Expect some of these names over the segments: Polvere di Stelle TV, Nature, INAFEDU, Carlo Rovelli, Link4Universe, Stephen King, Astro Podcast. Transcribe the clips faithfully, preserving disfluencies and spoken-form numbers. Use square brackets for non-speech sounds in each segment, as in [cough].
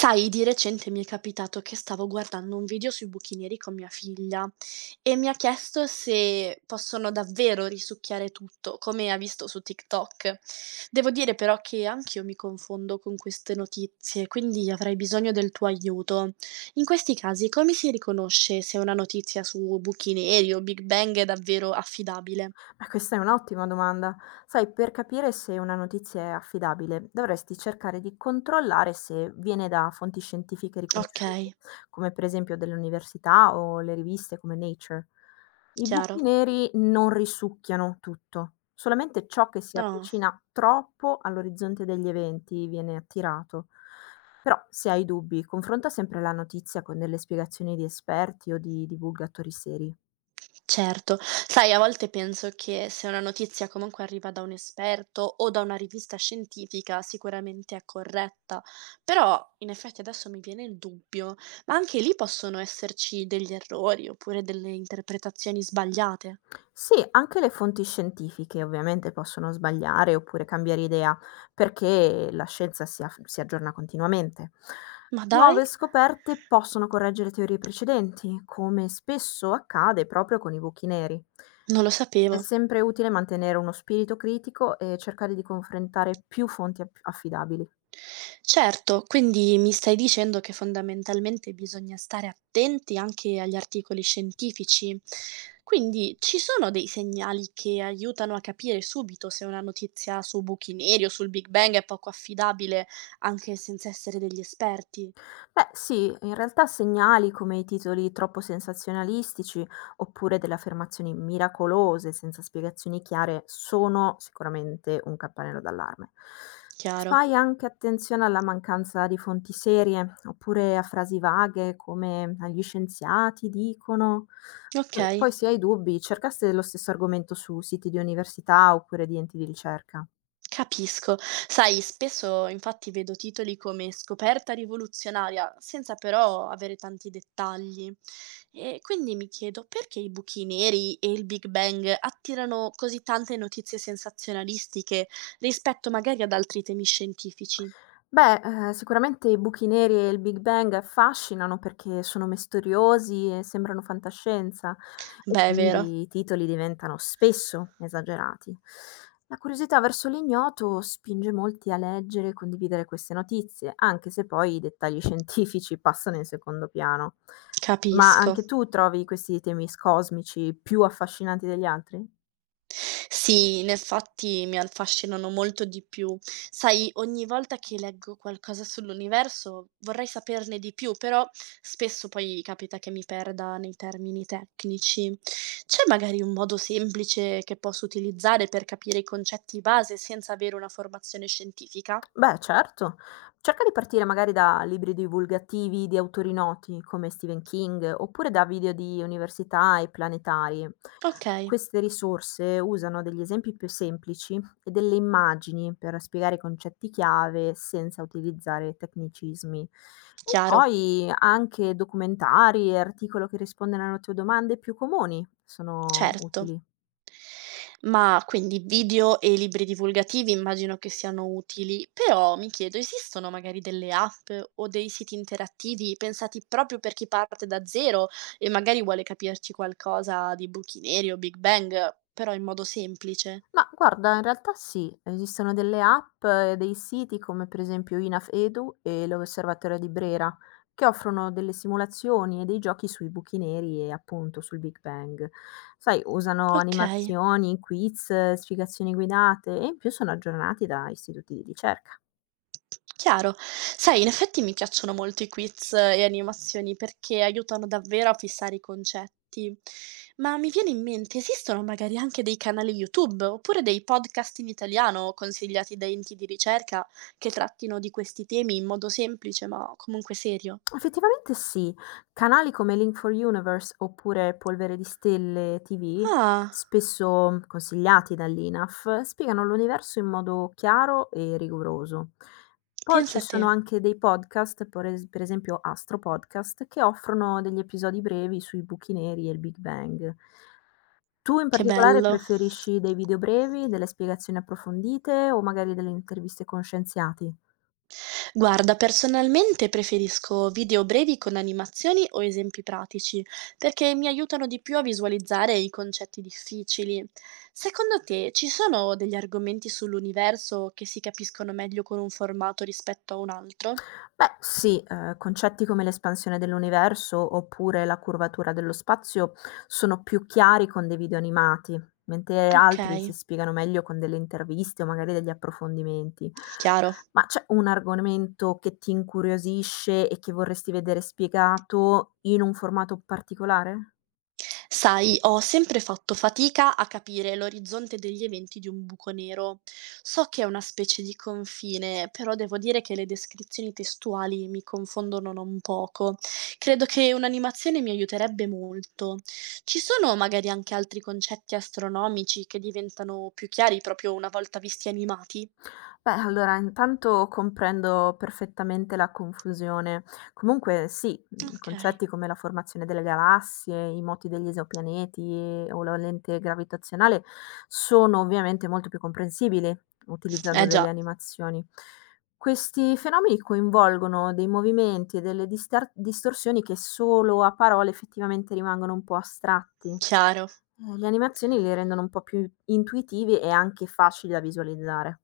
Sai, di recente mi è capitato che stavo guardando un video sui buchi neri con mia figlia e mi ha chiesto se possono davvero risucchiare tutto, come ha visto su TikTok. Devo dire però che anch'io mi confondo con queste notizie, quindi avrei bisogno del tuo aiuto. In questi casi, come si riconosce se una notizia su buchi neri o Big Bang è davvero affidabile? Ma questa è un'ottima domanda. Sai, per capire se una notizia è affidabile, dovresti cercare di controllare se viene da fonti scientifiche Ok, riconosciute, come per esempio delle università o le riviste come Nature. I chiaro. buchi neri non risucchiano tutto, solamente ciò che si Ah. avvicina troppo all'orizzonte degli eventi viene attirato. Però, se hai dubbi, confronta sempre la notizia con delle spiegazioni di esperti o di divulgatori seri. Certo. Sai, a volte penso che se una notizia comunque arriva da un esperto o da una rivista scientifica, sicuramente è corretta. Però in effetti adesso mi viene il dubbio, ma anche lì possono esserci degli errori oppure delle interpretazioni sbagliate. Sì, anche le fonti scientifiche ovviamente possono sbagliare oppure cambiare idea, perché la scienza si af si aggiorna continuamente. Ma dai, Nuove scoperte possono correggere teorie precedenti, come spesso accade proprio con i buchi neri. non lo sapevo. È sempre utile mantenere uno spirito critico e cercare di confrontare più fonti ap- affidabili. Certo, quindi mi stai dicendo che fondamentalmente bisogna stare attenti anche agli articoli scientifici. Quindi ci sono dei segnali che aiutano a capire subito se una notizia su buchi neri o sul Big Bang è poco affidabile, anche senza essere degli esperti? Beh, sì, in realtà segnali come i titoli troppo sensazionalistici oppure delle affermazioni miracolose senza spiegazioni chiare sono sicuramente un campanello d'allarme. Chiaro. Fai anche attenzione alla mancanza di fonti serie oppure a frasi vaghe come gli scienziati dicono. Ok. Poi se hai dubbi, cercaste lo stesso argomento su siti di università oppure di enti di ricerca. Capisco. Sai, spesso infatti vedo titoli come Scoperta rivoluzionaria, senza però avere tanti dettagli. E quindi mi chiedo perché i buchi neri e il Big Bang attirano così tante notizie sensazionalistiche rispetto magari ad altri temi scientifici. Beh, ehm, sicuramente i buchi neri e il Big Bang affascinano perché sono misteriosi e sembrano fantascienza e Beh, è vero, quindi i titoli diventano spesso esagerati. La curiosità verso l'ignoto spinge molti a leggere e condividere queste notizie, anche se poi i dettagli [laughs] scientifici passano in secondo piano. Ma capisco. anche tu trovi questi temi s cosmici più affascinanti degli altri? Sì, in effetti mi affascinano molto di più. Sai, ogni volta che leggo qualcosa sull'universo vorrei saperne di più, però spesso poi capita che mi perda nei termini tecnici. C'è magari un modo semplice che posso utilizzare per capire i concetti base senza avere una formazione scientifica? Beh, certo. Cerca di partire magari da libri divulgativi di autori noti come Stephen King oppure da video di università e planetari. Ok, Queste risorse usano degli esempi più semplici e delle immagini per spiegare i concetti chiave senza utilizzare tecnicismi. E chiaro, poi anche documentari e articoli che rispondono alle tue domande più comuni sono certo. utili. Ma quindi video e libri divulgativi immagino che siano utili, però mi chiedo, esistono magari delle app o dei siti interattivi pensati proprio per chi parte da zero e magari vuole capirci qualcosa di buchi neri o Big Bang, però in modo semplice? Ma guarda, in realtà sì, esistono delle app e dei siti come per esempio INAFEDU e l'Osservatorio di Brera, che offrono delle simulazioni e dei giochi sui buchi neri e appunto sul Big Bang. Sai, usano Ok. animazioni, quiz, spiegazioni guidate e in più sono aggiornati da istituti di ricerca. Chiaro. Sai, in effetti mi piacciono molto i quiz e animazioni perché aiutano davvero a fissare i concetti. Ma mi viene in mente, esistono magari anche dei canali YouTube oppure dei podcast in italiano consigliati da enti di ricerca che trattino di questi temi in modo semplice ma comunque serio? Effettivamente sì. Canali come link four universe oppure Polvere di Stelle T V, Ah, spesso mhmm, consigliati dall'INAF, spiegano l'universo in modo chiaro e rigoroso. Poi ci pensa a te, sono anche dei podcast, per es- per esempio Astro Podcast, che offrono degli episodi brevi sui buchi neri e il Big Bang. Tu in che particolare bello. preferisci dei video brevi, delle spiegazioni approfondite o magari delle interviste con scienziati? Guarda, personalmente preferisco video brevi con animazioni o esempi pratici, perché mi aiutano di più a visualizzare i concetti difficili. Secondo te ci sono degli argomenti sull'universo che si capiscono meglio con un formato rispetto a un altro? Beh sì, ehm, concetti come l'espansione dell'universo oppure la curvatura dello spazio sono più chiari con dei video animati, mentre Ok, altri si spiegano meglio con delle interviste o magari degli approfondimenti. chiaro. Ma c'è un argomento che ti incuriosisce e che vorresti vedere spiegato in un formato particolare? Sai, ho sempre fatto fatica a capire l'orizzonte degli eventi di un buco nero. So che è una specie di confine, però devo dire che le descrizioni testuali mi confondono non poco. Credo che un'animazione mi aiuterebbe molto. Ci sono magari anche altri concetti astronomici che diventano più chiari proprio una volta visti animati? Beh, allora intanto comprendo perfettamente la confusione. Comunque sì, mhmm, Ok. concetti come la formazione delle galassie, i moti degli esopianeti o la lente gravitazionale sono ovviamente molto più comprensibili utilizzando Eh delle già, animazioni. Questi fenomeni coinvolgono dei movimenti e delle distar distorsioni che solo a parole effettivamente rimangono un po' astratti. chiaro. Ehm, le animazioni li rendono un po' più intuitivi e anche facili da visualizzare.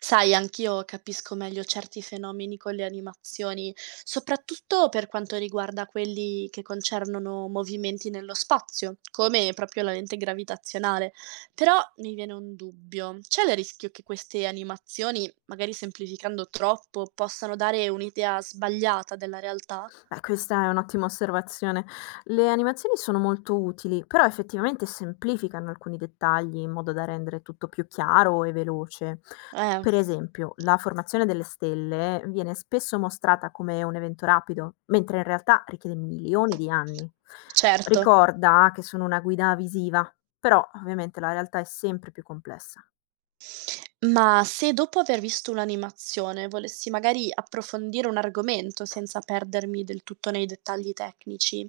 Sai, anch'io capisco meglio certi fenomeni con le animazioni, soprattutto per quanto riguarda quelli che concernono movimenti nello spazio, come proprio la lente gravitazionale. Però mi viene un dubbio, c'è il rischio che queste animazioni, magari semplificando troppo, possano dare un'idea sbagliata della realtà? Beh, questa è un'ottima osservazione. Le animazioni sono molto utili, però effettivamente semplificano alcuni dettagli in modo da rendere tutto più chiaro e veloce. Eh, Per esempio, la formazione delle stelle viene spesso mostrata come un evento rapido, mentre in realtà richiede milioni di anni. certo. Ricorda che sono una guida visiva, però ovviamente la realtà è sempre più complessa. Ma se dopo aver visto un'animazione volessi magari approfondire un argomento senza perdermi del tutto nei dettagli tecnici,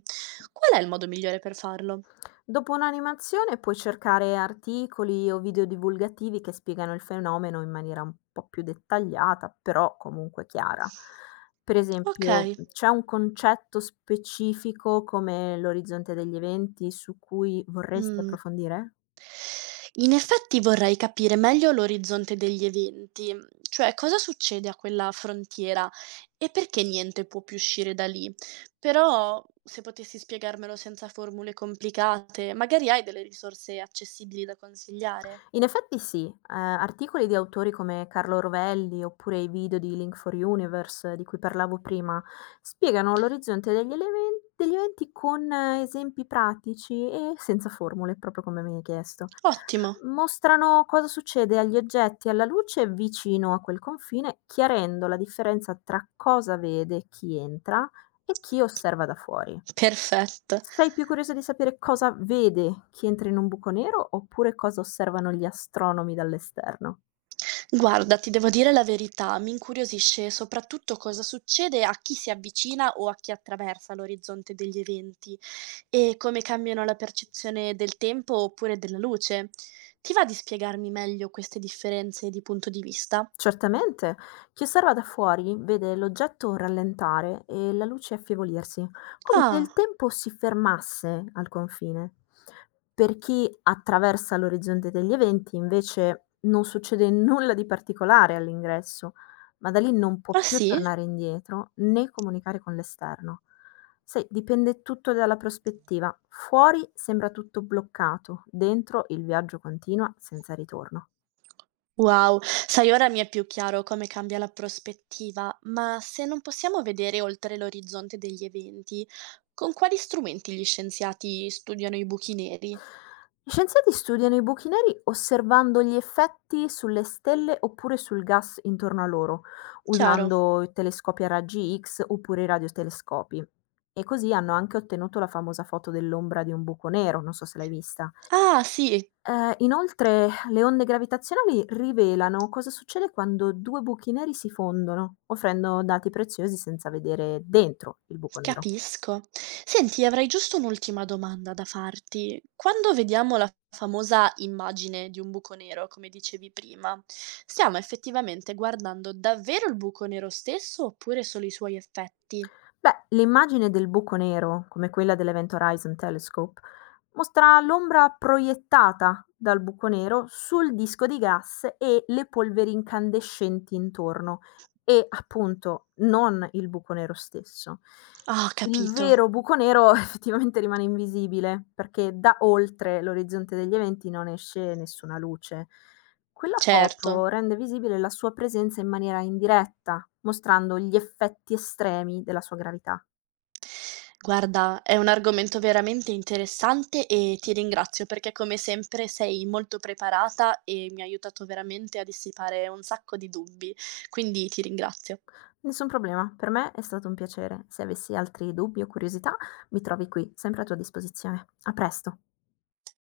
qual è il modo migliore per farlo? Dopo un'animazione puoi cercare articoli o video divulgativi che spiegano il fenomeno in maniera un po' più dettagliata, però comunque chiara. Per esempio, Okay, c'è un concetto specifico come l'orizzonte degli eventi su cui vorresti mh. approfondire? In effetti vorrei capire meglio l'orizzonte degli eventi, cioè cosa succede a quella frontiera e perché niente può più uscire da lì. Però se potessi spiegarmelo senza formule complicate, magari hai delle risorse accessibili da consigliare? In effetti sì, ehm, articoli di autori come Carlo Rovelli oppure i video di Link for Universe di cui parlavo prima, spiegano l'orizzonte degli elemen degli eventi con eh, esempi pratici e senza formule, proprio come mi hai chiesto. Ottimo, Mostrano cosa succede agli oggetti e alla luce vicino a quel confine, chiarendo la differenza tra cosa vede chi entra e chi osserva da fuori. perfetto. Sei più curiosa di sapere cosa vede chi entra in un buco nero oppure cosa osservano gli astronomi dall'esterno? Guarda, ti devo dire la verità, mi incuriosisce soprattutto cosa succede a chi si avvicina o a chi attraversa l'orizzonte degli eventi e come cambiano la percezione del tempo oppure della luce. Ti va di spiegarmi meglio queste differenze di punto di vista? Certamente. Chi osserva da fuori vede l'oggetto rallentare e la luce affievolirsi, come se il Ah, tempo si fermasse al confine. Per chi attraversa l'orizzonte degli eventi, invece, non succede nulla di particolare all'ingresso, ma da lì non può ah più sì? tornare indietro né comunicare con l'esterno. Sai, dipende tutto dalla prospettiva. Fuori sembra tutto bloccato, dentro il viaggio continua senza ritorno. Wow, sai, ora mi è più chiaro come cambia la prospettiva, ma se non possiamo vedere oltre l'orizzonte degli eventi, con quali strumenti gli scienziati studiano i buchi neri? Gli scienziati studiano i buchi neri osservando gli effetti sulle stelle oppure sul gas intorno a loro, Chiaro? usando telescopi a raggi X oppure i radiotelescopi. E così hanno anche ottenuto la famosa foto dell'ombra di un buco nero, non so se l'hai vista. Ah, sì, Eh, inoltre, le onde gravitazionali rivelano cosa succede quando due buchi neri si fondono, offrendo dati preziosi senza vedere dentro il buco nero. capisco. Senti, avrei giusto un'ultima domanda da farti. Quando vediamo la famosa immagine di un buco nero, come dicevi prima, stiamo effettivamente guardando davvero il buco nero stesso oppure solo i suoi effetti? Beh, l'immagine del buco nero, come quella dell'Event Horizon Telescope, mostra l'ombra proiettata dal buco nero sul disco di gas e le polveri incandescenti intorno e, appunto, non il buco nero stesso. Ah, ho Il capito. vero buco nero [laughs] effettivamente rimane invisibile, perché da oltre l'orizzonte degli eventi non esce nessuna luce. Quella Certo. foto rende visibile la sua presenza in maniera indiretta, mostrando gli effetti estremi della sua gravità. Guarda, è un argomento veramente interessante e ti ringrazio perché come sempre sei molto preparata e mi hai aiutato veramente a dissipare un sacco di dubbi, quindi ti ringrazio. Nessun problema, per me è stato un piacere. Se avessi altri dubbi o curiosità, mi trovi qui, sempre a tua disposizione. A presto.